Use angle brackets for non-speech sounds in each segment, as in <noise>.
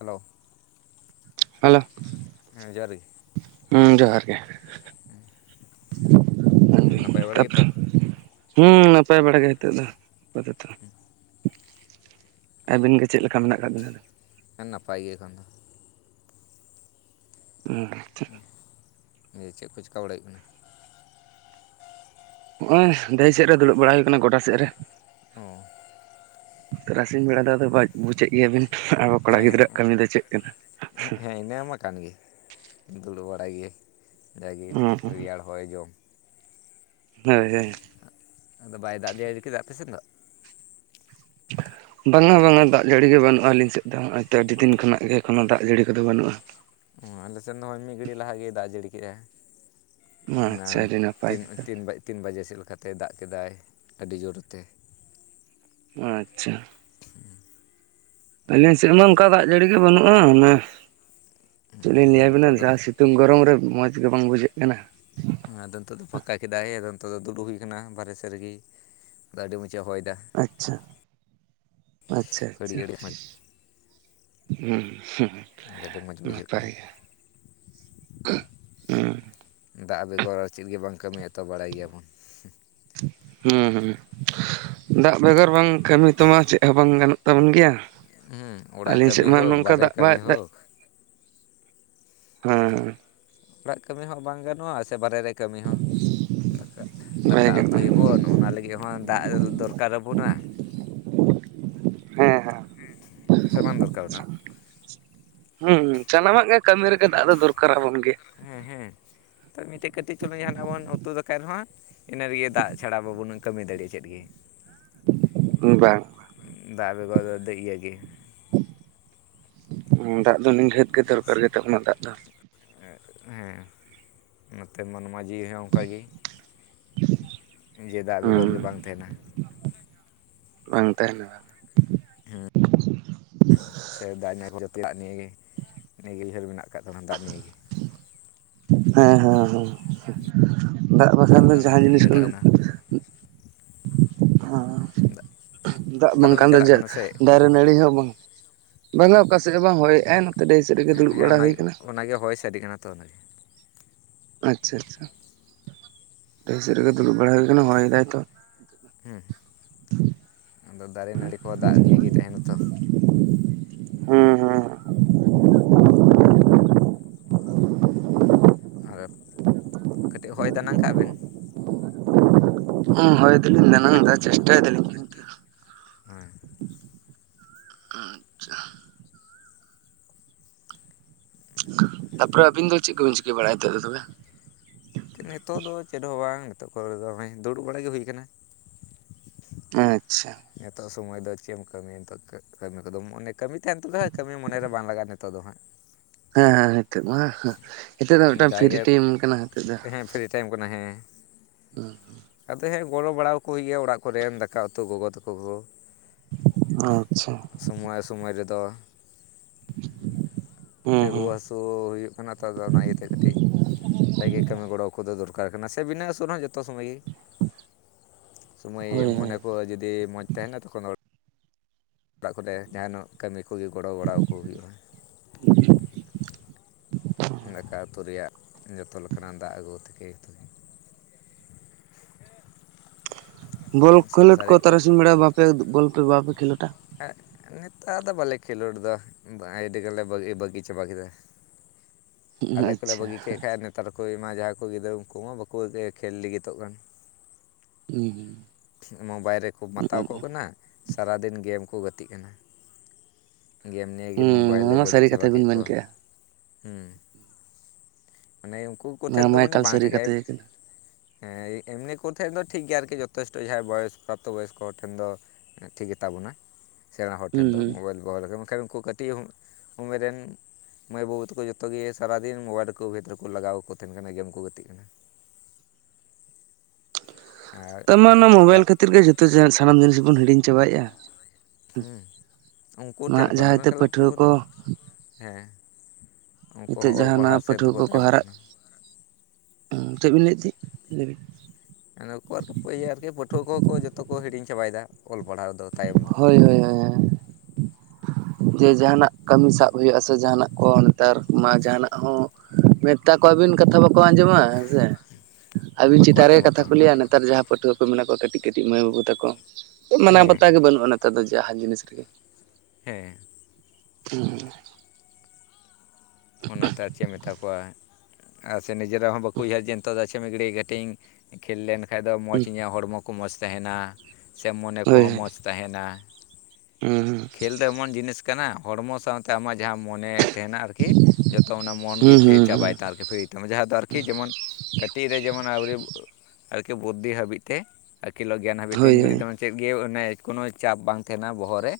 Hello. Hello, ᱦᱮᱸ ᱡᱚᱦᱟᱨ ᱜᱮ ᱾ ᱢᱮᱱ ᱱᱟᱯᱟᱭ ᱵᱤᱱ ᱵᱟᱲᱟ ᱜᱮᱛᱚ ᱛᱟᱯᱚᱨᱮ ᱦᱮᱸ ᱱᱟᱯᱟᱭ ᱵᱟᱲ ᱜᱮ ᱱᱤᱛᱚᱜ ᱫᱚ <unintelligible> ᱟᱹᱵᱤᱱ ᱜᱮ ᱪᱮᱫ ᱞᱮᱠᱟ ᱢᱮᱱᱟᱜ ᱟᱠᱟᱫ ᱵᱤᱱᱟ ᱟᱫᱚ? ᱦᱮᱸ ᱱᱟᱯᱟᱭ ᱜᱮ ᱮᱠᱷᱟᱱ ᱫᱚ᱾ ᱜᱚᱝᱠᱮ᱾ ᱱᱤᱭᱟᱹ ᱪᱮᱫ ᱠᱚ ᱪᱮᱠᱟ ᱵᱟᱲᱟᱭ ᱦᱩᱭᱩᱜ ᱠᱟᱱᱟ? ᱱᱚᱜ-ᱚᱭ ᱫᱟᱹᱭᱤ ᱥᱮᱫ ᱨᱮ ᱫᱩᱲᱩᱵ ᱵᱟᱲᱟ ᱦᱩᱭ ᱠᱟᱱᱟ ᱜᱚᱴᱟ ᱥᱮᱫ ᱨᱮ᱾ ᱠᱟᱱᱟ ᱚ ᱛᱟᱨᱟᱥᱤᱧ ᱵᱮᱲᱟ ᱫᱚ ᱟᱫᱚ ᱵᱩᱡᱟᱹᱜ ᱜᱮᱭᱟᱵᱤᱱ ᱟᱵᱚ ᱠᱚᱲᱟ ᱜᱤᱫᱽᱨᱟᱹᱣᱟᱜ ᱠᱟᱹᱢᱤ ᱫᱚ ᱪᱮᱫ ᱠᱟᱱᱟ᱾ ᱧᱮᱧᱟᱢ ᱠᱟᱱ ᱜᱮ ᱫᱩᱲᱩᱵ ᱵᱟᱲᱟᱭ ᱜᱮ ᱡᱟᱜᱮ ᱦᱩᱸ ᱨᱮᱭᱟᱲ ᱦᱚᱭ ᱡᱚᱢ᱾ ᱦᱳᱭ ᱦᱳᱭ᱾ ᱟᱫᱚ ᱵᱟᱭ ᱫᱟᱜ ᱡᱟᱹᱲᱤ ᱠᱮᱫᱟ ᱯᱮᱥᱮᱱ ᱫᱚ᱾ <unintelligible> ᱵᱟᱝᱟ ᱵᱟᱝᱟ ᱫᱟᱜ ᱡᱟᱹᱲᱤ ᱜᱮ ᱵᱟᱹᱱᱩᱜ-ᱟ ᱾ᱟᱹᱞᱤᱧ ᱥᱮᱫ ᱫᱚ ᱦᱚᱜ-ᱚᱭ ᱛᱚ ᱟᱹᱰᱤ ᱫᱤᱱ ᱠᱷᱚᱱᱟᱜ ᱜᱮ ᱠᱳᱱᱳ ᱫᱟᱜ ᱡᱟᱹᱲᱤ ᱠᱚᱫᱚ ᱵᱟᱹᱱᱩᱜ-ᱟ᱾ ᱚᱸ ᱟᱞᱮᱥᱮᱫ ᱫᱚᱭ ᱢᱤᱫ ᱜᱷᱟᱹᱲᱤᱡ ᱞᱟᱦᱟᱜ ᱜᱮ ᱫᱟᱜ ᱡᱟᱹᱲᱤ ᱠᱮᱫ-ᱟᱭ᱾ ᱚᱱᱟ ᱟᱪᱪᱷᱟ ᱟᱹᱰᱤ ᱱᱟᱯᱟᱭ ᱛᱤᱱ ᱠᱟᱛᱷᱟ ᱛᱤᱱ ᱛᱤᱱ ᱵᱟᱡᱮ ᱥᱮᱫ ᱞᱮᱠᱟᱛᱮ ᱫᱟᱜ ᱠᱮᱫᱟᱭ ᱟᱹᱰᱤ ᱡᱳᱨᱮᱛᱮ᱾ ᱟᱪᱪᱷᱟ᱾ <unintelligible> ᱟᱹᱞᱤᱧ ᱥᱮᱫ ᱢᱟ ᱚᱱᱠᱟ ᱫᱟᱜ ᱡᱟᱹᱲᱤ ᱜᱮ ᱵᱟᱹᱱᱩᱜ-ᱟ᱾ᱚᱱᱮ ᱪᱮᱫ ᱞᱤᱧ ᱟᱫᱚ ᱞᱟᱹᱭᱟ ᱵᱤᱱᱟ ᱱᱤᱛᱚᱜ ᱫᱚ ᱡᱟ ᱥᱤ- ᱥᱤᱛᱩᱝ ᱜᱚᱨᱚᱢ ᱨᱮ ᱢᱚᱡᱽ ᱜᱮ ᱵᱟᱝ ᱵᱩᱡᱷᱟᱹᱜ ᱠᱟᱱᱟ᱾ ᱟᱫᱚ ᱱᱤᱛᱚᱜ ᱫᱚ ᱯᱷᱟᱸᱠᱟ ᱠᱮᱫᱟᱭ᱾ ᱟᱫᱚ ᱱᱚᱛᱮ ᱫᱚ ᱫᱩᱲᱩ ᱦᱩᱭ ᱠᱟᱱᱟ ᱵᱟᱨᱦᱮ ᱥᱮᱫ ᱨᱮᱜᱮᱭ ᱟᱫᱚ ᱟᱹᱰᱤ ᱢᱚᱸᱡᱽ ᱮ ᱦᱚᱭᱮᱫᱟ᱾ ᱟᱪᱪᱷᱟ ᱟᱪᱪᱷᱟ ᱟᱪᱪᱷᱟ᱾ ᱦᱟᱹᱨᱭᱟᱹᱲ ᱦᱮᱸ ᱦᱩᱸᱜ ᱟᱫᱚ ᱟᱹᱰᱤ ᱢᱚᱡᱽ ᱵᱩᱡᱷᱟᱹᱜ ᱠᱟᱱᱟ ᱱᱟᱯᱟᱭ ᱜᱮ᱾ ᱫᱟᱜ ᱵᱮᱜᱚᱨ ᱟᱨ ᱪᱮᱫ ᱜᱮ ᱵᱟᱝ ᱠᱟᱹᱢᱤᱭᱟ ᱛᱚ ᱵᱟᱲᱟᱭ ᱜᱮᱭᱟ ᱵᱚᱱ᱾ ᱦᱩᱸ ᱦᱩᱸ᱾ ᱫᱟᱜ ᱵᱮᱜᱚᱨ ᱵᱟᱝ ᱠᱟᱹᱢᱤ ᱛᱮᱢᱟ ᱪᱮᱫ ᱦᱚᱸ ᱵᱟᱝ ᱜᱟᱱᱚᱜ ᱛᱟᱵᱚᱱ ᱜᱮᱭᱟ᱾ ᱦᱮᱸ ᱚᱲᱟᱜ ᱟᱹᱞᱤᱧ ᱥᱮᱫ ᱠᱟᱹᱢᱤ ᱢᱟ ᱦᱳᱠ ᱱᱚᱝᱠᱟ ᱵᱟᱨᱦᱮ ᱫᱟᱜ ᱵᱟᱭ ᱠᱟᱹᱢᱤ ᱫᱟᱜ ᱦᱳᱠ ᱦᱮᱸ᱾ ᱚᱲᱟᱜ ᱠᱟᱹᱢᱤ ᱦᱚᱸ ᱵᱟᱝ ᱜᱟᱱᱚᱜ-ᱟ ᱥᱮ, ᱵᱟᱨᱮ ᱨᱮ ᱠᱟᱹᱢᱤ ᱦᱚᱸ᱾ ᱫᱟᱠᱟ ᱵᱟᱭ ᱫᱟᱠᱟ ᱜᱟᱱᱚᱜᱼᱟ ᱩᱛᱩᱭᱟ ᱵᱚᱱ ᱚᱱᱟ ᱞᱟᱹᱜᱤᱫ ᱦᱚᱸ ᱫᱟᱜ ᱫᱚᱨᱠᱟᱨ ᱟᱵᱚᱱᱟ᱾ ᱦᱮᱸ ᱦᱮᱸ᱾ ᱥᱮ ᱵᱟᱝ ᱫᱚᱨᱠᱟᱨ ᱨᱮᱱᱟᱜ- ᱦᱩᱸ ᱦᱩᱸ ᱥᱟᱱᱟᱢᱟᱜ ᱜᱮ ᱠᱟᱹᱢᱤ ᱨᱮᱜᱮ ᱫᱟᱜ ᱫᱚᱨᱠᱟᱨ ᱟᱵᱚᱱ ᱜᱮ᱾ ᱦᱮᱸ ᱦᱮᱸ ᱛᱚ ᱢᱤᱫᱴᱮᱡ ᱠᱟᱹᱴᱤᱡ ᱪᱩᱞᱩᱝ ᱡᱟᱦᱟᱱᱟᱜ ᱵᱚᱱ ᱩᱛᱩ ᱫᱟᱠᱟᱭ ᱨᱮᱦᱚᱸ᱾ ᱤᱱᱟᱹ ᱨᱮᱜᱮ ᱫᱟᱜ ᱪᱷᱟᱲᱟ ᱵᱟᱵᱚᱱ ᱠᱟᱹᱢᱤ ᱫᱟᱲᱮᱭᱟᱜ ᱪᱮᱫ ᱜᱮ᱾ ᱵᱟᱝ ᱫᱟᱜ ᱵᱮᱜᱚᱨ ᱫᱚ ᱤᱭᱟᱹ ᱜᱮ᱾ ᱫᱟᱜ ᱫᱚ ᱱᱤᱜᱷᱟᱹᱛ ᱜᱮ ᱫᱚᱨᱠᱟᱨ ᱜᱮᱛᱟ ᱵᱚᱱᱟ ᱫᱟᱜ ᱫᱚ᱾ ᱦᱮᱸ ᱱᱚᱛᱮ ᱢᱚᱱᱢᱟ ᱡᱤᱣᱤ ᱦᱚᱸ ᱚᱱᱠᱟᱜᱮ ᱡᱮ ᱫᱟᱜ ᱵᱮᱜᱚᱨ ᱜᱮ ᱦᱩᱸ ᱵᱟᱝ ᱛᱟᱦᱮᱱᱟ᱾ ᱵᱟᱝ ᱛᱟᱦᱮᱱᱟ᱾ ᱦᱮᱸ ᱥᱮ ᱫᱟᱜ ᱡᱚᱛᱚᱣᱟᱜ ᱱᱤᱭᱮ ᱜᱮ᱾ ᱱᱤᱭᱟᱹ ᱜᱮᱞ ᱜᱷᱟᱹᱞ ᱢᱮᱱᱟᱜ ᱠᱟᱜ ᱵᱟᱱᱟ ᱫᱟᱜ ᱱᱤᱭᱮ ᱜᱮ᱾ ᱦᱮᱸ ᱦᱮᱸ ᱦᱮᱸ ᱫᱟᱜ ᱵᱟᱠᱷᱟᱱ ᱫᱚ ᱚᱱᱟ ᱡᱟᱦᱟᱸ ᱟᱹᱰᱤ ᱡᱤᱱᱤᱥ ᱞᱮᱠᱟ ᱠᱚᱜᱮ- ᱚᱱᱟ ᱦᱚᱸ ᱫᱟᱜ ᱦᱚᱸ ᱫᱟᱜ ᱚᱠᱟ ᱫᱚᱵᱮᱱ ᱵᱟᱝᱠᱷᱟᱱ ᱫᱚ ᱪᱟᱞᱟᱜ ᱡᱮ ᱠᱟᱱᱟ ᱥᱮ ᱫᱟ- ᱨᱮ ᱱᱟᱹᱲᱤ ᱦᱚᱸ ᱵᱟᱝ, ᱵᱟᱝᱟ ᱚᱠᱟᱥᱮᱫ ᱦᱚᱸ ᱵᱟᱝ ᱦᱚᱭ ᱮ-ᱟᱭ᱾ ᱦᱮᱸ ᱚᱱᱟᱜᱮ ᱚᱱᱟᱜᱮ ᱦᱚᱭ ᱥᱟᱰᱮ ᱠᱟᱱᱟ ᱛᱚ᱾ ᱟᱪᱪᱷᱟ ᱟᱪᱪᱷᱟ ᱰᱟᱹᱦᱤ ᱥᱮᱫ ᱨᱮᱜᱮ ᱫᱩᱲᱩᱵ ᱵᱟᱲᱟ ᱦᱩᱭ ᱠᱟᱱᱟ ᱦᱚᱭ ᱫᱟᱭ ᱛᱚ᱾ ᱦᱮᱸ ᱟᱫᱚ ᱫᱟᱨᱮ ᱱᱟᱹᱲᱤ ᱠᱚ ᱫᱟᱜ ᱱᱤᱭᱮ ᱜᱮ ᱛᱟᱦᱮᱱᱟ ᱛᱚ᱾ ᱦᱩᱸ ᱦᱳ ᱠᱟᱹᱴᱤᱡ ᱦᱚᱭ ᱫᱟᱱᱟᱝ ᱠᱟᱜ ᱵᱮᱱ, ᱦᱩᱸ ᱦᱚᱭ ᱫᱚᱞᱤᱧ ᱫᱟᱱᱟᱝ ᱟᱡ ᱫᱟ ᱪᱮᱥᱴᱟᱭ ᱫᱟᱞᱤᱧ᱾ ᱠᱤᱱᱛᱩ ᱦᱳᱭ᱾ ᱟᱪᱪᱷᱟ᱾ ᱛᱟᱨ ᱯᱚᱨᱮ ᱟᱹᱵᱤᱱ ᱫᱚ ᱪᱮᱫ ᱠᱚᱵᱤᱱ ᱪᱤᱠᱟᱹ ᱵᱟᱲᱟᱭ ᱛᱮ <unintelligible> ᱛᱚᱵᱮ᱾ ᱱᱤᱛᱚᱜ ᱫᱚ ᱪᱮᱫ ᱦᱚᱸ ᱵᱟᱝ ᱱᱤᱛᱚᱜ ᱠᱚᱨᱮ ᱫᱚ‌ ᱫᱩᱲᱩᱵ ᱵᱟᱲᱟ ᱜᱮ ᱦᱩᱭ ᱠᱟᱱᱟ᱾ ᱟᱪᱪᱷᱟ᱾ ᱱᱤᱛᱚᱜ ᱥᱚᱢᱚᱭ ᱫᱚ ᱪᱮᱫ ᱮᱢ ᱠᱟᱹᱢᱤᱭᱟ ᱱᱤᱛᱚᱜ ᱠᱟᱹᱢᱤ ᱠᱚᱫᱚ ᱢᱚᱱᱮ ᱠᱟᱹᱢᱤ ᱛᱟᱦᱮᱱ ᱛᱩᱞᱟᱹᱠ ᱠᱟᱹᱢᱤ ᱢᱚᱱᱮ ᱨᱮ ᱵᱟᱝ ᱞᱟᱜᱟᱜᱼᱟ ᱱᱤᱛᱚᱜ ᱫᱚ ᱦᱟᱸᱜ᱾ ᱦᱮᱸ ᱦᱮᱸ ᱱᱤᱛᱚᱜ ᱢᱟ ᱱᱤᱛᱚᱜ ᱫᱚ ᱢᱤᱫᱴᱟᱝ ᱯᱷᱨᱤ ᱡᱟᱭᱜᱮ ᱴᱤᱭᱟᱢ ᱠᱟᱱᱟ ᱱᱤᱛᱚᱜ ᱫᱚ᱾ ᱦᱮᱸ ᱯᱷᱨᱤ ᱴᱟᱭᱤᱢ ᱠᱟᱱᱟ ᱦᱮᱸ᱾ <unintelligible> ᱟᱫᱚ ᱦᱮᱸ ᱜᱚᱲᱚ ᱵᱟᱲᱟ ᱠᱚ ᱦᱩᱭᱩᱜ ᱜᱮ ᱚᱲᱟᱜ ᱠᱚᱨᱮᱱ ᱫᱟᱠᱟ ᱩᱛᱩ ᱜᱚᱜᱚ ᱛᱟᱠᱚ ᱦᱚᱸ᱾ ᱟᱪᱪᱷᱟ᱾ ᱥᱚᱢᱚᱭ ᱥᱚᱢᱚᱭ ᱨᱮᱫᱚ ᱦᱩᱸ ᱠᱮ ᱦᱩᱸ᱾ ᱨᱩᱣᱟᱹ ᱦᱟᱹᱥᱩ᱾ ᱨᱩᱣᱟᱹ ᱦᱩᱭᱩᱜ ᱠᱟᱱᱟ ᱛᱚ ᱚᱱᱟ ᱤᱭᱟᱹᱛᱮ ᱠᱟᱹᱴᱤᱡ᱾ ᱡᱟᱛᱮ ᱠᱟᱹᱢᱤ ᱜᱚᱲᱚ ᱠᱚᱫᱚ ᱫᱚᱨᱠᱟᱨ ᱠᱟᱱᱟ ᱥᱮ ᱵᱤᱱᱟᱹ ᱩᱥᱩᱞᱚ ᱦᱚᱸ ᱡᱷᱚᱛᱚ ᱥᱚᱢᱚᱭ ᱜᱤ᱾ ᱥᱳᱢᱚᱭ ᱦᱳᱭ ᱦᱳᱭ ᱢᱚᱱᱮ ᱠᱚ ᱡᱩᱫᱤ ᱢᱚᱡᱽ ᱛᱟᱦᱮᱱᱟ ᱛᱚᱠᱷᱚᱱᱚ᱾ ᱚᱲᱟᱜ ᱠᱚᱨᱮ ᱡᱟᱦᱟᱱᱟᱜ ᱠᱟᱹᱢᱤ ᱠᱚᱜᱮ ᱜᱚᱲᱚ ᱵᱟᱲᱟ ᱠᱚ ᱦᱩᱭᱩᱜᱼᱟ᱾ <inaudible> ᱫᱟᱠᱟ ᱩᱛᱩ ᱨᱮᱭᱟᱜ ᱡᱚᱛᱚ ᱞᱮᱠᱟᱱᱟᱜ ᱫᱟᱜ ᱟᱹᱜᱩ ᱛᱷᱮᱠᱮ᱾ <unintelligible> ᱵᱚᱞ ᱠᱷᱮᱞᱳᱰ ᱥᱚᱝᱥᱟᱨ ᱠᱚ ᱨᱮᱭᱟᱜ ᱠᱟᱹᱢᱤ᱾ ᱛᱟᱨᱟᱥᱤᱧ ᱵᱮᱲᱟ ᱵᱟᱯᱮ ᱵᱚᱞ ᱯᱮ ᱵᱟᱯᱮ ᱠᱷᱮᱞᱳᱴᱟ? ᱾ ᱮᱜ ᱱᱮᱛᱟᱨ ᱫᱚ ᱵᱟᱞᱮ ᱠᱷᱮᱞᱳᱰ ᱫᱟ <unintelligible> ᱵᱟᱹᱜᱤ ᱵᱟᱹᱜᱤ ᱪᱟᱵᱟ ᱠᱮᱫᱟ᱾ ᱟᱞᱮ ᱠᱚᱞᱮ ᱟᱪᱪᱷᱟ ᱵᱟᱹᱜᱤ ᱦᱩᱸ ᱠᱮᱫ ᱠᱷᱟ ᱱᱮᱛᱟᱨ ᱠᱚᱢᱟ ᱡᱟᱦᱟᱸᱭ ᱠᱚ ᱜᱤᱫᱽᱨᱟᱹ ᱩᱱᱠᱩ ᱢᱟ ᱵᱟᱠᱚ <unintelligible> ᱠᱷᱮᱞ ᱞᱟᱹᱜᱤᱫᱚᱜ ᱠᱟᱱ᱾ ᱦᱩᱸ ᱢᱳᱵᱟᱭᱤᱞ ᱨᱮᱠᱚ ᱢᱟᱛᱟᱣ ᱠᱚᱜ ᱠᱟᱱᱟ ᱥᱟᱨᱟ ᱫᱤᱱ ᱜᱮᱢ ᱠᱚ ᱜᱟᱛᱮᱜ ᱠᱟᱱᱟ᱾ ᱜᱮᱢ ᱱᱤᱭᱮ‌ ᱜᱮ ᱢᱳᱵᱟᱭᱤᱞᱮ ᱱᱚᱣᱟ ᱢᱟ ᱵᱟᱹᱲᱤᱡ ᱥᱟᱹᱨᱤ ᱪᱟᱵᱟ ᱠᱟᱛᱷᱟ ᱠᱮᱫ ᱵᱤᱱ ᱢᱮᱱ ᱠᱚᱣᱟ ᱠᱮᱜᱼᱟ᱾ ᱦᱩᱸ᱾ ᱢᱟᱱᱮ ᱩᱱᱠᱩ ᱱᱚᱣᱟ ᱠᱚᱴᱷᱮᱱ ᱫᱚ ᱢᱟ ᱢᱟᱱᱮ ᱮᱠᱟᱞ ᱵᱟᱝ ᱥᱟᱹᱨᱤ ᱴᱷᱤᱠᱟᱭ᱾ ᱠᱟᱛᱷᱟ ᱜᱮ ᱠᱟᱱᱟ ᱦᱮᱸ ᱮᱢᱱᱤ ᱠᱚ ᱴᱷᱮᱱ ᱫᱚ ᱴᱷᱤᱠ ᱜᱮᱭᱟ ᱟᱨᱠᱤ ᱡᱚᱛᱷᱮᱥᱴᱚ ᱡᱟᱦᱟᱸᱭ ᱵᱚᱭᱚᱥ ᱯᱨᱟᱯᱛᱚ ᱵᱚᱭᱚᱥ ᱠᱚ ᱦᱚᱲ ᱴᱷᱮᱱ ᱫᱚ᱾ ᱴᱷᱤᱠ ᱜᱮ ᱛᱟᱵᱚᱱᱟ ᱥᱮᱬᱟ ᱦᱚᱲ ᱦᱩᱸ ᱴᱷᱮᱱ ᱫᱚ ᱦᱩᱸ᱾ ᱢᱳᱵᱟᱭᱤᱞ᱾ ᱫᱚᱦᱚ ᱢᱮᱱᱠᱷᱟᱱ ᱩᱱᱠᱩ ᱠᱟᱹᱴᱤᱡ <unintelligible> ᱩᱢᱮᱨ ᱨᱮᱱ ᱢᱟᱹᱭ ᱵᱟᱹᱵᱩ ᱛᱟᱠᱚ ᱡᱚᱛᱚ ᱜᱮ᱾ ᱥᱟᱨᱟ ᱫᱤᱱ ᱢᱳᱵᱟᱭᱤᱞ ᱨᱮᱠᱚ ᱵᱷᱮᱛ ᱨᱮᱠᱚ ᱞᱟᱜᱟᱣ ᱟᱠᱚ ᱛᱟᱦᱮᱱ ᱠᱟᱱᱟ ᱜᱮᱢ ᱠᱚ ᱜᱟᱛᱮᱜ ᱠᱟᱱᱟ᱾ ᱟᱨ ᱛᱟᱨ ᱢᱟᱱᱮ ᱡᱟ ᱢᱳᱵᱟᱭᱤᱞ ᱠᱷᱟᱹᱛᱤᱨ ᱜᱮ ᱡᱷᱚᱛᱚ ᱥᱟᱱᱟᱢ ᱡᱤᱱᱤᱥ ᱵᱚᱱ ᱦᱤᱲᱤᱧ ᱪᱟᱵᱟᱭᱮᱫᱼᱟ᱾ ᱦᱩᱸ ᱩᱱᱠᱩ ᱴᱷᱮᱱ ᱠᱷᱚᱱ ᱡᱟᱦᱟᱸᱭ ᱫᱚᱢ ᱛᱮ <unintelligible> ᱯᱟᱹᱴᱷᱩᱣᱟᱹ ᱠᱚ ᱛᱟᱵᱚᱱᱟ ᱦᱮᱸ᱾ ᱩᱱᱠᱩ ᱱᱤᱛᱚᱜ ᱦᱚᱸ ᱚᱞ ᱯᱟᱲᱦᱟᱣ ᱡᱟᱦᱟᱱᱟᱜ ᱥᱮᱫ ᱯᱟᱹᱴᱷᱩᱣᱟᱹ ᱫᱚᱠᱚ ᱠᱚᱠᱚ ᱛᱟᱭᱚᱢᱚᱜ ᱦᱟᱨᱟᱜ ᱠᱟᱱᱟ᱾ ᱪᱮᱫ ᱵᱤᱱ ᱞᱟᱹᱭᱮᱫ ᱛᱟᱦᱮᱸᱫ ᱞᱟᱹᱭ ᱵᱤᱱ᱾ ᱚᱠᱷᱚᱨ <unintelligible> ᱟᱨᱠᱤ ᱯᱟᱹᱴᱷᱩᱣᱟᱹ ᱠᱚᱦᱚᱸ ᱠᱚ ᱡᱚᱛᱚ ᱠᱚ ᱦᱤᱲᱤᱧ ᱪᱟᱵᱟᱭᱮᱫᱟ ᱚᱞ ᱯᱟᱲᱦᱟᱣ ᱫᱚ᱾ ᱛᱟᱭᱚᱢ ᱫᱟᱠᱚ ᱦᱳᱭ ᱦᱳᱭ ᱦᱳᱭ ᱦᱳᱭ᱾ ᱡᱮ ᱡᱟᱦᱟᱱᱟᱜ ᱠᱟᱹᱢᱤ ᱥᱟᱵ ᱦᱩᱭᱩᱜᱼᱟ ᱥᱮ ᱡᱟᱦᱟᱱᱟᱜ ᱠᱚ ᱱᱮᱛᱟᱨ ᱢᱟ ᱡᱟᱦᱟᱱᱟᱜ ᱦᱚᱸ᱾ ᱢᱮᱛᱟ ᱠᱚᱣᱟ ᱟᱹᱵᱤᱱ ᱠᱟᱛᱷᱟ ᱵᱟᱠᱚ ᱟᱸᱡᱚᱢᱟ ᱦᱮᱥᱮ ᱟᱹᱵᱤᱱ ᱵᱟᱠᱚ ᱪᱮᱛᱟᱱ ᱨᱮᱜᱮ ᱟᱸᱡᱚᱢᱟ ᱛᱚ ᱠᱟᱛᱷᱟ ᱠᱚ ᱞᱟᱹᱭᱟ ᱱᱮᱛᱟᱨ ᱡᱟᱦᱟᱸ ᱯᱟᱹᱴᱷᱩᱣᱟᱹ ᱠᱚ ᱢᱮᱱᱟᱜ ᱠᱚᱣᱟ ᱠᱟᱹᱴᱤᱡ ᱠᱟᱹᱴᱤᱡ ᱢᱟᱹᱭ ᱵᱟᱹᱵᱩ ᱛᱟᱠᱚ ᱢᱟᱱᱟᱣ ᱦᱮᱸ ᱵᱟᱛᱟᱣ ᱜᱮ ᱵᱟᱹᱱᱩᱜᱼᱟ ᱱᱮᱛᱟᱨ ᱫᱚ ᱡᱟᱦᱟᱱ ᱡᱤᱱᱤᱥ ᱨᱮᱜᱮ᱾ ᱦᱮᱸ᱾ <unintelligible> ᱚᱱᱟᱛᱮ ᱟᱨ ᱪᱮᱫ ᱢᱮᱛᱟ ᱠᱚᱣᱟ ᱟᱨ ᱥᱮ ᱱᱤᱡᱮᱨᱟᱜ ᱦᱚᱸ ᱵᱟᱠᱚ ᱩᱭᱦᱟᱹᱨ ᱡᱮ ᱱᱤᱛᱚᱜ ᱫᱚ ᱟᱪᱷᱮ ᱢᱤᱫ‌ ᱜᱷᱟᱹᱲᱤ ᱠᱟᱹᱴᱤᱡ ᱤᱧ᱾ ᱠᱷᱮᱞ ᱞᱮᱱ ᱠᱷᱟᱱ ᱫᱚ ᱢᱚᱡᱽ ᱤᱧᱟᱹᱜ ᱦᱚᱲᱢᱚ ᱠᱚ ᱢᱚᱡᱽ ᱛᱟᱦᱮᱱᱟ ᱥᱮ ᱢᱚᱱᱮ ᱦᱳᱭ ᱠᱚᱦᱚᱸ ᱢᱚᱡᱽ ᱛᱟᱦᱮᱱᱟ᱾ ᱦᱩᱸ ᱦᱩᱸ ᱠᱷᱮᱞ ᱫᱚ ᱮᱢᱚᱱ ᱡᱤᱱᱤᱥ ᱠᱟᱱᱟ ᱦᱚᱲᱢᱚ ᱥᱟᱶᱛᱮ ᱟᱢᱟᱜ ᱡᱟᱦᱟᱸ ᱢᱚᱱᱮ᱾ ᱛᱟᱦᱮᱱᱟ ᱟᱨᱠᱤ ᱡᱚᱛᱚ ᱚᱱᱟ ᱢᱚᱱ ᱜᱮ ᱯᱷᱨᱤ ᱦᱩᱸ ᱦᱩᱸ ᱪᱟᱵᱟᱭ ᱛᱟ ᱟᱨᱠᱤ ᱯᱷᱨᱤ᱾ ᱡᱟᱦᱟᱸ ᱫᱚ ᱟᱨᱠᱤ ᱡᱮᱢᱚᱱ ᱠᱟᱹᱴᱤᱡ ᱨᱮ ᱡᱮᱢᱚᱱ ᱟᱹᱣᱨᱤ ᱟᱨᱠᱤ ᱵᱩᱫᱽᱫᱷᱤ ᱦᱟᱹᱵᱤᱡ ᱛᱮ᱾ ᱟᱹᱠᱤᱞᱚᱜ ᱜᱮᱭᱟᱱ ᱦᱟᱹᱵᱤᱡ ᱦᱳᱭ ᱛᱤᱱ ᱦᱳᱭ ᱜᱷᱟᱹᱲᱤᱡ ᱫᱚᱢ ᱪᱮᱫ ᱜᱮ ᱚᱱᱮ ᱠᱳᱱᱳ ᱪᱟᱯ ᱵᱟᱝ ᱛᱟᱦᱮᱱᱟ ᱵᱚᱦᱚᱜ ᱨᱮ᱾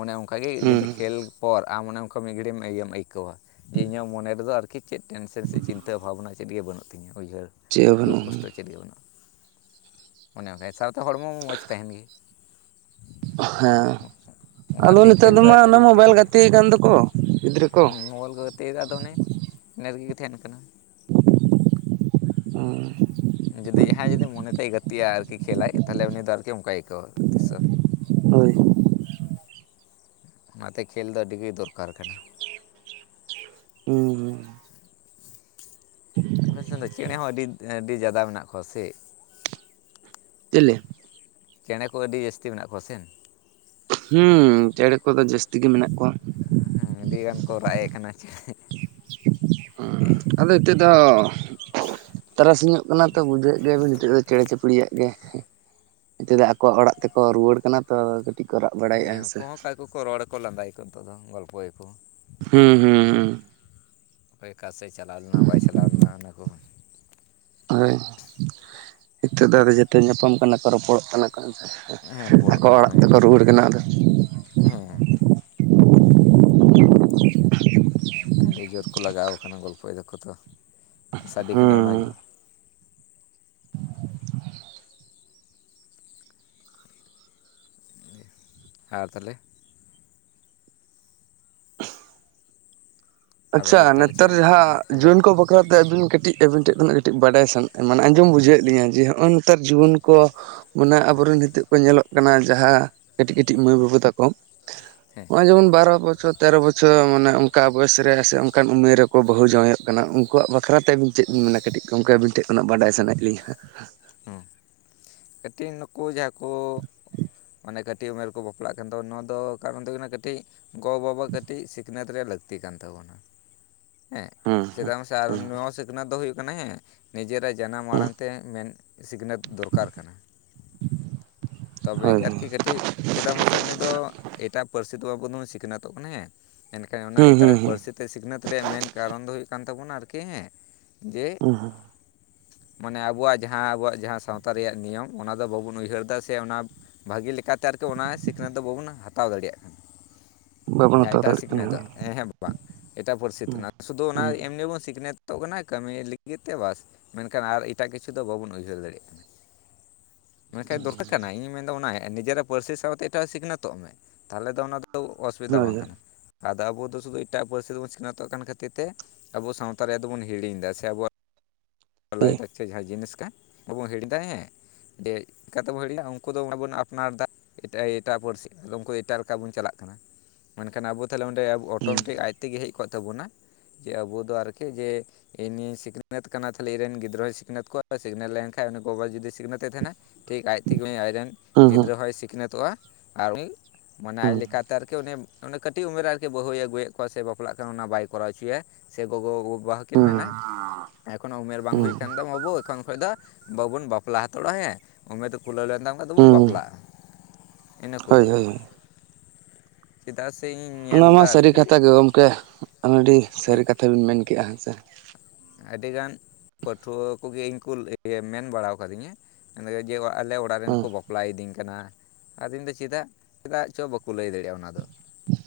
ᱚᱱᱮ ᱚᱱᱠᱟᱜᱮ ᱡᱩᱫᱤ ᱦᱩᱸ ᱠᱷᱮᱞ ᱯᱚᱨ ᱟᱢ ᱚᱱᱮ ᱚᱱᱠᱟ ᱢᱤᱫ ᱜᱷᱟᱹᱲᱤᱡ ᱤᱭᱟᱹᱢ ᱟᱹᱭᱠᱟᱹᱣᱟ ᱡᱮ ᱤᱧᱟᱹᱜ ᱢᱚᱱᱮ ᱨᱮᱫᱚ ᱟᱨᱠᱤ ᱪᱮᱫ ᱴᱮᱱᱥᱮᱱ ᱥᱮ ᱪᱤᱱᱛᱟᱹ ᱵᱷᱟᱵᱽᱱᱟ ᱪᱮᱫ ᱜᱮ ᱵᱟᱱᱩᱜ ᱛᱤᱧᱟᱹ ᱩᱭᱦᱟᱹᱨ ᱪᱮᱫ ᱦᱚᱸ ᱫᱩᱠ ᱵᱟᱹᱱᱩᱜᱼᱟ ᱠᱚᱥᱴᱚ ᱪᱮᱫ ᱜᱮ ᱵᱟᱹᱱᱩᱜᱼᱟ᱾ ᱚᱱᱮ ᱦᱮᱭᱥᱟ ᱛᱚ ᱦᱚᱲᱢᱚ ᱢᱚᱡᱽ ᱛᱟᱦᱮᱱ ᱜᱮ ᱦᱮᱸ ᱟᱫᱚ ᱚᱱᱟᱛᱮ ᱱᱤᱛᱚᱜ ᱠᱷᱮᱞ ᱫᱚ ᱫᱚᱢᱟ ᱚᱱᱟ ᱞᱟᱹᱠᱛᱤ ᱢᱳᱵᱟᱭᱤᱞ ᱠᱟᱱᱟ ᱜᱟᱛᱮ ᱠᱟᱱ ᱫᱚ ᱠᱚ ᱜᱤᱫᱽᱨᱟᱹ ᱠᱚ ᱛᱮ ᱫᱚ ᱚᱱᱮ ᱱᱮᱨ ᱜᱮ ᱛᱟᱦᱮᱱ ᱠᱟᱱᱟ᱾ ᱚᱸᱻ ᱡᱩᱫᱤ ᱡᱟᱦᱟᱸᱭ ᱡᱩᱫᱤ ᱢᱚᱱᱮᱛᱮᱭ ᱜᱟᱛᱮᱜᱼᱟ ᱟᱨᱠᱤ ᱠᱷᱮᱞᱟᱭ ᱛᱟᱦᱚᱞᱮ ᱩᱱᱤ ᱫᱚ ᱟᱨᱠᱤ ᱚᱱᱠᱟᱭ ᱟᱹᱭᱠᱟᱹᱣᱟ ᱛᱤᱥᱚ ᱦᱳᱭ ᱚᱱᱟᱛᱮ ᱠᱷᱮᱞ ᱫᱚ ᱟᱹᱰᱤ ᱜᱮ ᱫᱚᱨᱠᱟᱨ ᱠᱟᱱᱟ᱾ ᱦᱩᱸ ᱦᱩᱸ ᱟᱵᱮᱱ ᱥᱮᱱ ᱫᱚ ᱪᱮᱬᱮ ᱦᱚᱸ ᱟᱰᱤ ᱟᱰᱤ ᱡᱟᱫᱟ ᱢᱮᱱᱟᱜ ᱠᱚᱣᱟ ᱥᱮ? ᱪᱤᱞᱤ? ᱪᱮᱬᱮᱸ ᱠᱚ ᱟᱹᱰᱤ ᱡᱟᱹᱥᱛᱤ ᱢᱮᱱᱟᱜ ᱠᱚᱣᱟ ᱥᱮ? ᱦᱩᱸ ᱪᱮᱬᱮ ᱠᱚᱫᱚ ᱡᱟᱹᱥᱛᱤ ᱜᱮ ᱢᱮᱱᱟᱜ ᱠᱚᱣᱟ᱾ ᱦᱮᱸ ᱟᱹᱰᱤ ᱜᱟᱱ ᱠᱚ ᱨᱟᱜᱼᱮᱜ ᱠᱟᱱᱟ ᱪᱮᱼᱼ ᱦᱸ ᱟᱫᱚ ᱦᱤᱛᱚᱜ ᱫᱚᱼᱼ ᱛᱟᱨᱥᱤᱧᱚᱜ ᱠᱟᱱᱟ ᱛᱚ ᱵᱩᱡᱷᱟᱹᱜ ᱜᱮᱭᱟᱵᱤᱱ ᱱᱤᱛᱚᱜ ᱫᱚ ᱪᱮᱬᱮ ᱪᱤᱯᱲᱤᱭᱟᱜᱼᱼ ᱜᱮ ᱱᱤᱛᱚ ᱫᱚ ᱟᱠᱚᱣᱟᱜ ᱚᱲᱟᱜ ᱛᱮᱠᱚ ᱨᱩᱣᱟᱹᱲ ᱠᱟᱱᱟ ᱛᱚ, ᱠᱚ ᱨᱟᱜ ᱵᱟᱲᱟᱭᱮᱫᱼᱟ ᱦᱮᱸ ᱥᱮ ᱩᱱᱠᱩ ᱦᱚᱸ ᱟᱠᱚ ᱠᱚ ᱨᱚᱲᱟᱠᱚ ᱞᱟᱸᱫᱟᱭᱟᱠᱚ ᱱᱤᱛᱚᱜ ᱫᱚ ᱜᱚᱞᱯᱷᱚᱭᱟᱠᱚ ᱦᱩᱸ ᱦᱩᱸ ᱦᱩᱸ ᱚᱠᱚᱭ ᱚᱠᱟ ᱥᱮᱫ ᱪᱟᱞᱟᱣ ᱞᱮᱱᱟ ᱵᱟᱭ ᱪᱟᱞᱟᱣ ᱞᱮᱱᱟ ᱚᱱᱟᱠᱚ᱾ ᱦᱳᱭ ᱱᱤᱛᱚᱜ ᱫᱚ ᱟᱫᱚ ᱡᱮᱛᱮ ᱧᱟᱯᱟᱢ ᱠᱟᱱᱟ ᱠᱚ ᱨᱚᱯᱚᱲᱚᱜ ᱠᱟᱱᱟ ᱠᱚ ᱦᱱ ᱦᱮᱸ ᱨᱚᱯᱚᱲᱚᱜ ᱟᱠᱚ ᱚᱲᱟᱜ ᱛᱮᱠᱚ ᱨᱩᱣᱟᱹᱲ ᱠᱟᱱᱟ ᱟᱫᱚᱼᱼ ᱦᱮᱸᱻ <inaudible> ᱟᱰᱤ ᱡᱳᱨ ᱠᱚ ᱞᱟᱜᱟᱣ ᱠᱟᱱᱟ ᱜᱚᱞᱯᱚᱭ ᱫᱟᱠᱚ ᱛᱚ ᱥᱟᱰᱮ ᱦᱩᱸ ᱠᱟᱱᱟ ᱦᱩᱸ ᱚᱱᱟᱜᱮ ᱟᱨ ᱛᱟᱦᱞᱮ? <inaudible> ᱟᱵᱮᱱ ᱫᱚ ᱟᱪᱪᱷᱟ ᱛᱟᱦᱚᱞᱮ ᱪᱮᱫ ᱱᱮᱛᱟᱨ ᱡᱟᱦᱟᱸ ᱦᱮᱸ ᱞᱟᱹᱭ ᱡᱩᱣᱟᱹᱱ ᱵᱮᱱ ᱠᱚ ᱵᱟᱼᱼ ᱚᱱᱛᱮ ᱟᱹᱵᱤᱱ ᱠᱟᱹᱴᱤᱡ ᱟᱹᱵᱤᱱ ᱴᱷᱮᱱ ᱠᱷᱚᱱᱟᱜ ᱠᱟᱹᱴᱤᱡ ᱵᱟᱰᱟᱭ ᱢᱟᱱᱮ ᱟᱸᱡᱚᱢ ᱵᱩᱡᱷᱟᱹᱣᱮᱫ ᱞᱤᱧᱟ ᱡᱮ ᱱᱚᱜᱼᱚᱭ ᱱᱮᱛᱟᱨ ᱡᱩᱣᱟᱹᱱ ᱠᱚ ᱢᱟᱱᱮ ᱟᱵᱚᱨᱮᱱ ᱦᱤᱛᱚᱜ ᱠᱚ ᱧᱮᱞᱚᱜ ᱠᱟᱱᱟ ᱡᱟᱦᱟᱸ ᱠᱟᱹᱴᱤᱡ ᱠᱟᱹᱴᱤᱡ ᱢᱟᱹᱭ ᱵᱟᱵᱩ ᱛᱟᱠᱚ ᱦᱮᱸ ᱦᱚᱸᱜᱼᱚᱭ ᱡᱮᱢᱚᱱ ᱵᱟᱨᱚ ᱵᱚᱪᱷᱚᱨ ᱛᱮᱨᱚ ᱵᱚᱪᱷᱚᱨ ᱢᱟᱱᱮ ᱚᱱᱠᱟ ᱵᱚᱭᱮᱥ ᱨᱮᱼᱼ ᱥᱮ ᱚᱱᱠᱟᱱ ᱩᱢᱮᱨ ᱨᱮᱠᱚ ᱵᱟᱦᱩ ᱡᱟᱶᱟᱭᱚᱜ ᱠᱟᱱᱟ ᱩᱱᱠᱩᱣᱟᱜ ᱵᱟᱠᱷᱨᱟ ᱛᱮ ᱟᱵᱤᱱ ᱪᱮᱫ ᱵᱤᱱ ᱢᱮᱱᱟ ᱠᱟᱹᱴᱤᱡ ᱜᱚᱢᱠᱮ ᱟᱹᱵᱤᱱ ᱴᱷᱮᱱ ᱠᱷᱚᱱᱟᱜ ᱵᱟᱰᱟᱭ ᱥᱟᱱᱟᱭᱮᱫ ᱞᱤᱧᱟ? ᱦᱮᱸ ᱦᱚᱸ ᱠᱟᱹᱴᱤᱡ ᱱᱩᱠᱩ ᱡᱟᱦᱟᱸ ᱠᱚᱼᱼ ᱢᱟᱱᱮ ᱠᱟᱹᱴᱤᱡ ᱩᱢᱮᱨ ᱠᱚ ᱵᱟᱯᱞᱟᱜ ᱠᱟᱱ ᱛᱟᱵᱚ ᱱᱚᱣᱟ ᱫᱚ ᱠᱟᱨᱚᱱ ᱫᱚ ᱦᱩᱭᱩᱜ ᱠᱟᱱᱟ ᱠᱟᱹᱴᱤᱡ ᱜᱚᱼᱵᱟᱵᱟ ᱠᱟᱴᱤᱡ ᱥᱤᱠᱷᱱᱟᱹᱛ ᱨᱮᱭᱟᱜ ᱞᱟᱠᱛᱤᱼᱼ ᱞᱟᱠᱛᱤ ᱠᱟᱱ ᱛᱟᱵᱚᱱᱟ ᱦᱮᱸ ᱦᱮᱸ ᱪᱮᱫᱟᱜ ᱢᱟᱥᱮ ᱦᱮᱸ ᱟᱨ ᱦᱮᱸ ᱱᱚᱣᱟ ᱥᱤᱠᱷᱱᱟᱹᱛ ᱫᱚ ᱦᱩᱭᱩᱜ ᱠᱟᱱᱟ ᱦᱮᱸᱼᱼ ᱱᱤᱡᱮᱨᱟᱜ ᱡᱟᱱᱟᱢ ᱟᱲᱟᱝ ᱛᱮ ᱢᱮᱱ ᱥᱤᱠᱷᱱᱟᱹᱛ ᱫᱚᱨᱠᱟᱨ ᱠᱟᱱᱟ᱾ ᱛᱚᱵᱮ ᱦᱳᱭ ᱦᱳᱭ ᱜᱮᱼᱼ ᱠᱟᱹᱴᱤᱡ ᱪᱮᱫᱟᱜ ᱢᱟᱥᱮ ᱩᱱᱤᱫ ᱫᱚ ᱮᱴᱟᱜ ᱯᱟᱹᱨᱥᱤ ᱫᱚ ᱵᱟᱵᱚᱱ ᱥᱤᱠᱷᱱᱟᱹᱛᱚᱜ ᱠᱟᱱᱟ ᱦᱮᱸᱼᱼ ᱢᱮᱱᱠᱷᱟᱱ ᱚᱱᱟ ᱦᱩᱸ ᱮᱴᱟᱜ ᱦᱩᱸ ᱯᱟᱹᱨᱥᱤ ᱛᱮ ᱥᱤᱠᱷᱱᱟᱹᱛ ᱨᱮᱭᱟᱜ ᱢᱮᱱ ᱠᱟᱨᱚᱱ ᱫᱚ ᱦᱩᱭᱩᱜ ᱠᱟᱱ ᱛᱟᱵᱚᱱᱟ ᱟᱨᱠᱤ ᱦᱮᱸ, ᱡᱮᱼᱼ ᱦᱩᱸ ᱦᱩᱸ ᱢᱟᱱᱮ ᱟᱵᱚᱣᱟᱜ ᱡᱟᱦᱟᱸ ᱟᱵᱚᱣᱟᱜ ᱡᱟᱦᱟᱸ ᱥᱟᱶᱛᱟ ᱨᱮᱭᱟᱜ ᱱᱤᱭᱚᱢ ᱚᱱᱟ ᱫᱚ ᱵᱟᱵᱚᱱ ᱩᱭᱦᱟᱹᱨ ᱮᱫᱟ ᱥᱮ ᱚᱱᱟᱼᱼ ᱵᱷᱟᱜᱤ ᱞᱮᱠᱟᱛᱮ ᱟᱨᱠᱤ ᱚᱱᱟ ᱥᱤᱠᱷᱱᱟᱹᱛ ᱫᱚ ᱵᱟᱵᱚᱱ ᱦᱟᱛᱟᱣ ᱫᱟᱲᱮᱭᱟᱜ ᱠᱟᱱᱟ᱾ ᱵᱟᱵᱚᱱ ᱡᱟᱦᱟᱸᱭ ᱦᱟᱛᱟᱣ ᱮᱴᱟᱜ ᱫᱟᱲᱮᱭᱟᱜ ᱠᱟᱱᱟ ᱥᱤᱠᱷᱱᱟᱹᱛᱚᱜ ᱦᱮᱸ ᱦᱮᱸ ᱵᱟᱝ ᱮᱴᱟᱜ ᱯᱟᱹᱨᱥᱤ ᱛᱮ ᱱᱟ ᱥᱩᱫᱷᱩ ᱚᱱᱟ ᱦᱩᱸ ᱮᱢᱱᱤ ᱵᱚᱱ ᱥᱤᱠᱷᱱᱟᱹᱛ, ᱛᱚᱜ ᱠᱟᱱᱟ ᱠᱟᱹᱢᱤ ᱞᱟᱜᱤᱫᱛᱮ ᱵᱟᱥ ᱢᱮᱱᱠᱷᱟᱱ ᱟᱨ ᱮᱴᱟᱜ ᱠᱤᱪᱷᱩ ᱫᱚ ᱵᱟᱵᱚᱱ ᱩᱭᱦᱟᱹᱨ ᱫᱟᱲᱮᱭᱟᱜ ᱠᱟᱱᱟ᱾ ᱢᱮᱱᱠᱷᱟᱭ ᱫᱚᱨᱠᱟᱨ ᱠᱟᱱᱟ ᱤᱧ ᱢᱮᱱᱫᱟ ᱚᱱᱟ ᱱᱤᱡᱮᱨᱟᱜ ᱯᱟᱹᱨᱥᱤ ᱥᱟᱶᱛᱮ ᱮᱴᱟᱜ ᱥᱤᱠᱷᱱᱟᱹᱛᱚᱜ ᱢᱮ ᱛᱟᱦᱚᱞᱮ ᱫᱚ ᱚᱱᱟ ᱫᱚ, ᱫᱚ ᱦᱩᱸ ᱚᱥᱩᱵᱤᱫᱷᱟ ᱦᱳᱭ ᱵᱟᱝ ᱦᱳᱭ ᱠᱟᱱᱟ᱾ ᱟᱫᱚ ᱟᱵᱚ ᱫᱚ ᱥᱩᱫᱷᱩ ᱮᱴᱟᱜ ᱯᱟᱹᱨᱥᱤ ᱛᱮᱵᱚᱱ ᱥᱤᱠᱷᱱᱟᱹᱛᱚᱜ ᱠᱟᱱ ᱠᱷᱟᱹᱛᱤᱨ ᱛᱮ ᱟᱵᱚ ᱥᱟᱶᱛᱟ ᱨᱮᱭᱟᱜ ᱫᱚᱵᱚᱱ ᱦᱤᱲᱤᱧ ᱫᱟ ᱥᱮ ᱟᱵᱚᱣᱟᱜ, ᱞᱟᱭ ᱫᱟᱠᱪᱮᱫ ᱡᱟᱦᱟᱸ ᱡᱤᱱᱤᱥ ᱠᱟᱱ, ᱵᱟᱵᱚ ᱦᱤᱲᱤᱧ ᱫᱟ ᱦᱮᱸ ᱡᱮ ᱪᱮᱠᱟᱛᱮᱵᱚ ᱦᱤᱲᱤᱧᱟ ᱩᱱ, ᱩᱱᱠᱩ ᱫᱚ ᱢᱟᱵᱚᱱ ᱟᱯᱱᱟᱨ ᱫᱟ ᱮᱴᱟᱜ ᱮᱴᱟᱜ ᱯᱟᱹᱨᱥᱤ ᱩᱱᱠᱩ ᱮᱴᱟᱜ ᱞᱮᱠᱟ ᱵᱚᱱ ᱪᱟᱞᱟᱜ ᱠᱟᱱᱟ ᱢᱮᱱᱠᱷᱟᱱ ᱟᱵᱚ, ᱛᱟᱦᱚᱞᱮ ᱚᱸᱰᱮ ᱟᱵᱚ ᱚᱴᱳᱢᱮᱴᱤᱠ ᱟᱡ ᱛᱮᱜᱮ ᱦᱮᱜ ᱠᱚᱜ ᱛᱟᱵᱚᱱᱟ ᱡᱮ ᱟᱵᱚ ᱫᱚ ᱟᱨᱠᱤ ᱡᱮ, ᱤᱧᱤᱧ ᱥᱤᱠᱷᱱᱟᱹᱛ ᱠᱟᱱᱟ ᱛᱟᱞᱮ ᱤᱧᱨᱮᱱ ᱜᱤᱫᱽᱨᱟᱹᱭ ᱥᱤᱠᱷᱱᱟᱹᱛ ᱠᱚᱣᱟ ᱥᱤᱠᱷᱱᱟᱹᱛ ᱞᱮᱱᱷᱟᱟᱱ ᱩᱱᱤ ᱜᱚᱜᱚ ᱡᱩᱫᱤ ᱥᱤᱠᱷᱱᱟ. ᱛᱮ ᱛᱟᱦᱮᱱᱟ, ᱴᱷᱤᱠ ᱟᱡ ᱛᱮᱜᱮ, <unintelligible> ᱟᱡᱨᱮᱱ ᱦᱩᱸ ᱜᱤᱫᱽᱨᱟᱹ ᱦᱚᱸᱭ ᱥᱤᱠᱷᱱᱟᱹᱛᱚᱜᱼᱟ ᱟᱨ ᱩᱱᱤ ᱢᱟᱱᱮ ᱦᱩᱸ ᱟᱡ ᱞᱮᱠᱟᱛᱮ ᱟᱨᱠᱤ ᱩᱱᱤ ᱩᱱᱤ ᱠᱟᱹᱴᱤᱜ ᱩᱢᱮᱨ ᱨᱮ ᱟᱨᱠᱤ ᱵᱟᱹᱦᱩᱭ ᱟᱹᱜᱩᱭᱮᱜ ᱠᱚᱣᱟ ᱥᱮ ᱵᱟᱯᱞᱟᱜ ᱠᱟᱱᱟ ᱚᱱᱟ ᱵᱟᱭ ᱠᱚᱨᱟᱣ ᱦᱚᱪᱚᱭᱟ ᱥᱮ ᱜᱚᱜᱚ ᱼᱜᱚ, ᱵᱟᱵᱟ ᱦᱚᱸᱠᱤᱱ ᱦᱩᱸ ᱦᱩᱸ ᱢᱮᱱᱟ ᱮᱠᱷᱚᱱᱚ ᱩᱢᱮᱨ ᱵᱟᱝ ᱦᱩᱭ ᱦᱩᱸ ᱟᱠᱟᱱ ᱛᱟᱢᱟ ᱵᱟᱹᱵᱩ ᱮᱠᱷᱚᱱ ᱠᱷᱚᱭ ᱫᱚ, ᱵᱟᱵᱚᱱ ᱵᱟᱯᱞᱟ ᱦᱟᱛᱟᱲᱚᱜᱼᱟ ᱦᱮᱸ ᱩᱢᱮᱨ ᱫᱚ ᱠᱩᱞᱟᱹᱣ ᱞᱮᱱ ᱛᱟᱢ ᱠᱷᱟᱭ ᱫᱚᱵᱚᱱ ᱦᱩᱸ ᱵᱟᱯᱞᱟᱜᱼᱟ᱾ ᱤᱱᱟᱹ ᱠᱚ ᱦᱳᱭ ᱞᱟᱹᱭᱟ ᱦᱳᱭ ᱪᱮᱫᱟᱜ ᱥᱮ ᱤᱧ, ᱚᱱᱟ ᱧᱮᱞ ᱢᱟ ᱮᱫᱟ ᱥᱟᱹᱨᱤ ᱟᱨᱠᱤ ᱠᱟᱛᱷᱟ ᱜᱮ ᱜᱚᱝᱠᱮ ᱟᱹᱰᱤ ᱥᱟᱹᱨᱤ ᱠᱟᱛᱷᱟ ᱵᱤᱱ ᱢᱮᱱ ᱠᱮᱜᱼᱟ ᱦᱮᱸ ᱥᱮ᱾ ᱟᱹᱰᱤ ᱜᱟᱱ ᱯᱟᱹᱴᱷᱩᱣᱟᱹ ᱠᱚᱜᱮ ᱤᱧ ᱠᱚ ᱢᱮᱱ ᱵᱟᱲᱟ ᱟᱠᱟᱫᱤᱧᱟ ᱢᱮᱱ ᱡᱮ ᱟᱞᱮ ᱚᱲᱟᱜ, ᱚᱲᱟᱜ ᱨᱮᱱ ᱦᱩᱸ ᱠᱚ ᱵᱟᱯᱞᱟᱭᱤᱫᱤᱧ ᱠᱟᱱᱟ ᱟᱫᱚᱧ ᱫᱟ ᱪᱮᱫᱟᱜ ᱪᱮᱫᱟᱜ ᱪᱚ ᱵᱟᱠᱚ ᱞᱟᱹᱭ ᱫᱟᱲᱮᱭᱟᱜᱼᱟ ᱚᱱᱟ ᱫᱚ᱾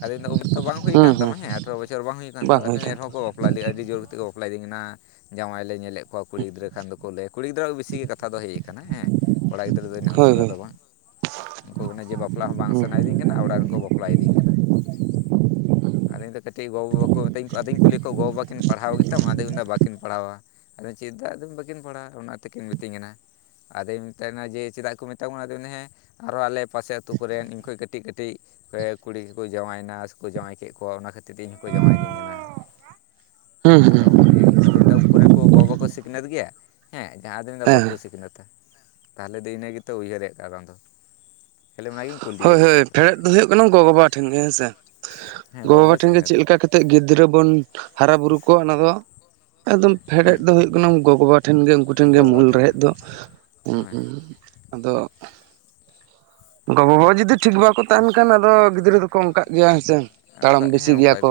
ᱟᱫᱤᱱ ᱫᱚ ᱩᱢᱮᱨ ᱫᱚ ᱵᱟᱝ ᱦᱩᱭ ᱦᱩᱸ ᱠᱟᱱ ᱛᱟᱢᱟ ᱦᱩᱸ ᱦᱮ ᱟᱴᱷᱨᱚ ᱵᱚᱪᱷᱚᱨ ᱦᱩᱭ ᱠᱟᱱ ᱛᱟᱢ ᱟᱫᱚ ᱮᱱᱨᱮ ᱦᱚᱸ ᱠᱚ ᱵᱟᱯᱞᱟ ᱞᱮᱫᱼᱟ ᱟᱹᱰᱤ ᱡᱳᱨ ᱛᱮᱜᱮᱠᱚ ᱵᱟᱯᱞᱟ ᱫᱤᱧ᱾ ᱮᱱᱟ ᱡᱟᱶᱟᱭ ᱞᱮ ᱧᱮᱞᱮᱫ ᱠᱚᱣᱟ ᱠᱩᱲᱤ ᱜᱤᱫᱽᱨᱟᱹ ᱠᱷᱟᱱ ᱫᱚᱠᱚ ᱞᱟᱹᱭᱟ ᱠᱩᱲᱤ ᱜᱤᱫᱽᱨᱟᱹᱣᱟᱜ ᱵᱤᱥᱤ ᱜᱮ ᱠᱟᱛᱷᱟ ᱫᱚ ᱦᱮᱡᱹᱜ ᱟᱠᱟᱱᱟ ᱦᱮᱸ᱾ ᱠᱚᱲᱟ ᱜᱤᱫᱽᱨᱟᱹ ᱫᱚ ᱤᱱᱟᱹᱜ ᱦᱳᱭ ᱩᱥᱟᱹᱨᱟ ᱦᱳᱭ ᱫᱚ ᱵᱟᱝ᱾ ᱩᱱᱠᱩ ᱚᱱᱮ ᱡᱮ ᱵᱟᱯᱞᱟ ᱦᱚᱸ ᱵᱟᱝ ᱦᱩᱸ ᱥᱟᱱᱟᱭᱤᱫᱤᱧ ᱠᱟᱱᱟ ᱚᱲᱟᱜ ᱨᱮᱱ ᱠᱚ ᱵᱟᱯᱞᱟᱭ ᱫᱤᱧ ᱠᱟᱱᱟ᱾ ᱟᱫᱚᱧ ᱫᱚ ᱠᱟᱹᱴᱤᱜ ᱜᱚᱼᱵᱟᱵᱟ ᱠᱚ ᱢᱮᱛᱟᱧ ᱠᱚ ᱟᱫᱚᱧ ᱠᱩᱞᱤ ᱠᱚᱣᱟ ᱜᱚᱼᱵᱟᱵᱟ ᱠᱤᱱ ᱯᱟᱲᱦᱟᱣ ᱜᱮᱛᱟᱢ ᱟᱫᱚ, ᱫᱚ ᱵᱟᱹᱠᱤᱱ ᱯᱟᱲᱦᱟᱣᱟ ᱟᱫᱚ ᱪᱮᱫᱟ ᱟᱫᱚ ᱵᱟᱹᱠᱤᱱ ᱯᱟᱲᱦᱟᱜ ᱚᱱᱟ ᱛᱮᱠᱤᱱ ᱢᱤᱛᱟᱹᱧ ᱠᱟᱱᱟ᱾ ᱟᱫᱚᱭ ᱢᱮᱛᱟᱭ ᱠᱟᱱᱟ ᱡᱮ ᱪᱮᱫᱟᱜ ᱠᱚ ᱢᱮᱛᱟᱢᱟ ᱟᱫᱚ ᱢᱮᱱᱫᱟ ᱦᱮᱸ ᱟᱨᱚ ᱟᱞᱮ ᱯᱟᱥᱮ ᱟᱹᱛᱩ ᱠᱚᱨᱮᱱ ᱤᱧᱠᱷᱚᱭ ᱠᱟᱹᱴᱤᱜ ᱠᱟᱹᱴᱤᱜ ᱠᱩᱲᱤ ᱠᱚᱠᱚ ᱡᱟᱶᱟᱭᱱᱟ ᱥᱮᱠᱚ ᱡᱟᱶᱟᱭ ᱠᱮᱫ ᱠᱚᱣᱟ ᱚᱱᱟ ᱠᱷᱟᱹ ᱛᱤᱨ ᱤᱧ ᱦᱚᱸᱠᱚ ᱡᱟᱶᱟᱭᱤᱫᱤᱧ ᱠᱟᱱᱟ ᱦᱩᱸ ᱦᱩᱸ ᱟᱫᱚᱜᱼᱱᱤᱭᱟᱹ ᱜᱮ ᱟᱫᱚ ᱢᱮᱱᱫᱟ, ᱩᱱᱠᱚᱨᱮᱱ ᱠᱚ ᱜᱚᱜᱚ ᱠᱚ ᱥᱤᱠᱷᱱᱟᱹᱛ ᱜᱮᱭᱟ ᱦᱮᱸ ᱡᱟᱦᱟᱸ ᱟᱫᱚ ᱢᱮᱱᱫᱟ ᱦᱮᱸ ᱵᱟᱠᱚ ᱥᱤᱠᱷᱱᱟᱹᱛᱟ᱾ ᱛᱟᱦᱚᱞᱮ ᱫᱟᱹᱭᱱᱟᱹ ᱜᱮᱛᱚ ᱩᱭᱦᱟᱹᱨᱮᱜ <unintelligible> ᱫᱚ, ᱠᱷᱟᱹᱞᱤ ᱚᱱᱟᱜᱤᱧ ᱦᱳᱭ ᱠᱩᱞᱤᱭᱮᱭᱟ ᱦᱳᱭ ᱵᱮᱥᱤ ᱯᱷᱮᱰᱮᱫ ᱫᱚ ᱦᱩᱭᱩᱜ ᱠᱟᱱᱟ ᱜᱚᱼᱵᱟᱵᱟ ᱴᱷᱮᱱ ᱜᱮ ᱦᱮᱸᱥᱮ᱾ ᱦᱮᱸ ᱜᱚ-ᱵᱟᱵᱟ ᱜᱚᱼᱵᱟᱵᱟ ᱴᱷᱮᱱ ᱜᱮ ᱥᱤᱠᱷᱱᱟᱹᱛᱚᱜ ᱪᱮᱫᱞᱮᱠᱟ ᱠᱟᱛᱮᱫ ᱜᱤᱫᱽᱨᱟᱹ ᱵᱚᱱ ᱦᱟᱨᱟ ᱵᱩᱨᱩ ᱠᱚᱣᱟ ᱚᱱᱟ ᱫᱚ, ᱮᱠᱫᱚᱢ ᱦᱩᱸ ᱯᱷᱮᱰᱮᱫ ᱫᱚ ᱦᱩᱭᱩᱜ ᱠᱟᱱᱟ ᱜᱚᱜᱚᱵᱟ, ᱴᱷᱮᱱ ᱜᱮ ᱩᱱᱠᱩ ᱴᱷᱮᱱ ᱜᱮ ᱜᱚ ᱵᱟᱵᱟ ᱢᱩᱞ ᱴᱷᱮᱱ ᱨᱮᱦᱮᱫ ᱫᱚ ᱦᱩᱸ ᱜᱮ ᱦᱩᱸ ᱟᱫᱚ, ᱜᱚ-ᱵᱟᱵᱟ ᱡᱩᱫᱤ ᱴᱷᱤᱠ ᱵᱟᱠᱚ ᱛᱟᱦᱮᱱ ᱠᱷᱟᱱ ᱟᱫᱚ ᱜᱤᱫᱽᱨᱟᱹ ᱫᱚᱠᱚ ᱚᱱᱠᱟᱜ ᱜᱮᱭᱟ ᱦᱮᱸᱥᱮ ᱦᱮᱸ ᱛᱟᱲᱟᱢ ᱚᱱᱠᱟ ᱵᱮᱥᱤ ᱦᱮᱸ ᱜᱮᱭᱟ ᱚᱱᱠᱟ ᱠᱚ᱾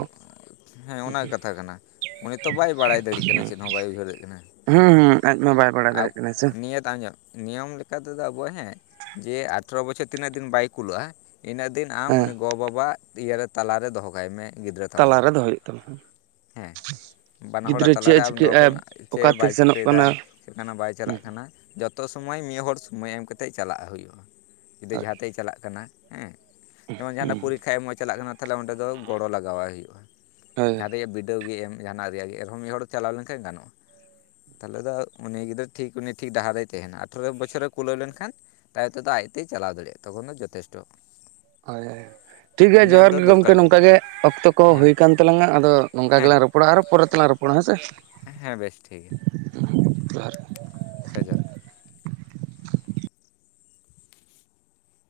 ᱦᱮᱸ ᱚᱱᱟ ᱠᱟᱛᱷᱟ ᱠᱟᱱᱟ ᱩᱱᱤ ᱛᱚ ᱵᱟᱭ ᱵᱟᱲᱟᱭ ᱫᱟᱲᱮᱭᱟᱜ ᱠᱟᱱᱟ ᱪᱮᱫ ᱦᱚ ᱵᱟᱭ ᱩᱭᱦᱟᱹᱨ ᱫᱟᱲᱮᱭᱟᱜ ᱠᱟᱱᱟ᱾ ᱦᱩᱸ ᱦᱩᱸ ᱟᱡ ᱢᱟ ᱵᱟᱭ, ᱵᱟᱲᱟᱭ ᱟᱵ ᱫᱟᱲᱮᱭᱟᱜ ᱠᱟᱱᱟ ᱥᱮ ᱱᱤᱭᱟᱹᱛᱟ ᱧᱚᱜ, ᱱᱤᱭᱚᱢ ᱞᱮᱠᱟᱛᱮᱫᱚ ᱟᱵᱚᱭ ᱦᱮᱸ ᱡᱮ ᱟᱴᱷᱨᱚ ᱵᱚᱪᱷᱚᱨ ᱛᱤᱱᱟᱹᱜ ᱫᱤᱱ ᱵᱟᱭ ᱠᱩᱞᱟᱹᱜᱼᱟ ᱤᱱᱟᱹᱜ ᱫᱤᱱ, ᱟᱢ ᱦᱮᱸ ᱩᱱᱤ ᱜᱚ-ᱵᱟᱵᱟ ᱤᱭᱟᱹᱨᱮ ᱛᱟᱞᱟᱨᱮ ᱫᱚᱦᱚ ᱠᱟᱭ ᱢᱮ᱾ ᱜᱤᱫᱽᱨᱟᱹ ᱛᱟᱢ ᱫᱚ ᱛᱟᱞᱟᱨᱮ ᱫᱚᱦᱚᱭ ᱦᱩᱭᱩᱜ ᱛᱟᱢᱟ ᱦᱮᱸ, ᱦᱮᱸ ᱵᱟᱱᱟ ᱦᱚᱲᱟᱜ ᱛᱟᱞᱟᱨᱮ ᱟᱢ ᱫᱚᱦᱚ ᱠᱟᱭᱢᱮ ᱪᱮᱜ ᱚᱠᱟᱛᱮ ᱵᱟᱭ ᱥᱮᱱᱚᱜ ᱪᱤᱠᱟᱹᱭ ᱫᱟ ᱠᱟᱱᱟ ᱪᱮᱫᱞᱮᱠᱟᱱᱟᱜ ᱵᱟᱭ ᱦᱩᱸ ᱪᱟᱞᱟᱜ ᱠᱟᱱᱟ, ᱱᱟ, ᱡᱚᱛᱚ ᱥᱚᱢᱚᱭ ᱢᱤᱫ ᱦᱚᱲ ᱥᱚᱢᱚᱭ ᱮᱢ ᱠᱟᱛᱮᱜ ᱪᱟᱞᱟᱜ ᱦᱩᱭᱩᱜᱼᱟ᱾ ᱡᱩᱫᱤ ᱦᱳᱭ ᱡᱟᱦᱟᱸ ᱛᱮᱭ ᱪᱟᱞᱟᱜ ᱠᱟᱱᱟ ᱦᱮᱸ ᱡᱮᱢᱚᱱ ᱡᱟᱦᱟᱱᱟᱜ ᱦᱩᱸ ᱯᱚᱨᱤᱠᱷᱟ ᱮᱢᱚᱜ ᱮ ᱪᱟᱞᱟᱜ ᱠᱟᱱᱟ ᱛᱟᱦᱚᱞᱮ ᱚᱸᱰᱮ ᱫᱚ ᱜᱚᱲᱚ ᱞᱟᱜᱟᱣᱟᱭ ᱦᱩᱭᱩᱜᱼᱟ ᱾ ᱦᱳᱭ ᱾ ᱥᱮ ᱵᱤᱰᱟᱹᱣ ᱜᱮ ᱮᱢ ᱡᱟᱦᱟᱱᱟᱜ ᱨᱮᱭᱟᱜ ᱜᱮ ᱮᱱᱨᱮᱦᱚᱸ ᱢᱤᱫ ᱦᱚᱲ ᱪᱟᱞᱟᱣ ᱞᱮᱱᱠᱷᱟᱱ ᱜᱟᱱᱚᱜᱼᱟ, ᱛᱟᱦᱚᱞᱮ ᱫᱚ ᱩᱱᱤ ᱜᱤᱫᱽᱨᱟᱹ ᱴᱷᱤᱠ ᱩᱱᱤ ᱴᱷᱤᱠ ᱰᱟᱦᱟᱨᱮᱭ ᱛᱟᱦᱮᱱᱟ ᱟᱴᱷᱨᱚ ᱵᱚᱪᱷᱚᱨᱮ ᱠᱩᱞᱟᱹᱣ ᱞᱮᱱᱠᱷᱟᱱ ᱛᱟᱭᱚᱢ ᱛᱮᱫᱚ ᱟᱡᱛᱮᱭ ᱪᱟᱞᱟᱣ ᱫᱟᱲᱮᱭᱟᱜᱼᱟ ᱛᱚᱠᱷᱚᱱ ᱫᱚ ᱡᱚᱛᱷᱮᱥᱴᱚ ᱾ ᱦᱳᱭ ᱦᱳᱭ ᱴᱷᱤᱠ ᱜᱮᱭᱟ ᱡᱚᱦᱟᱨ ᱫᱚ ᱜᱮ ᱜᱚᱢᱠᱮ ᱫᱚᱨᱠᱟᱨ ᱱᱚᱝᱠ ᱠᱟᱱᱟ ᱜᱮ ᱚᱠᱛᱚ ᱠᱚ ᱦᱮᱸ ᱦᱩᱭᱠᱟᱱ ᱛᱟᱞᱟᱝᱼᱟ ᱟᱫᱚ ᱱᱚᱝᱠᱟ ᱦᱮᱸ ᱜᱮᱞᱟᱝ ᱨᱚᱯᱚᱲ ᱯᱚᱲᱟ ᱟᱨᱦᱚᱸ ᱯᱚᱨᱮ ᱛᱮᱞᱟᱝ ᱨᱚᱯᱚᱲᱟ ᱦᱮᱸᱥᱮ ᱾ ᱦᱮᱸ ᱵᱮᱥ ᱴᱷᱤᱠ ᱜᱮᱭᱟ ᱾ ᱡᱚᱦᱟᱨ ᱾ ᱦᱮᱸ ᱡᱚᱦᱟᱨ ᱜᱮ ᱾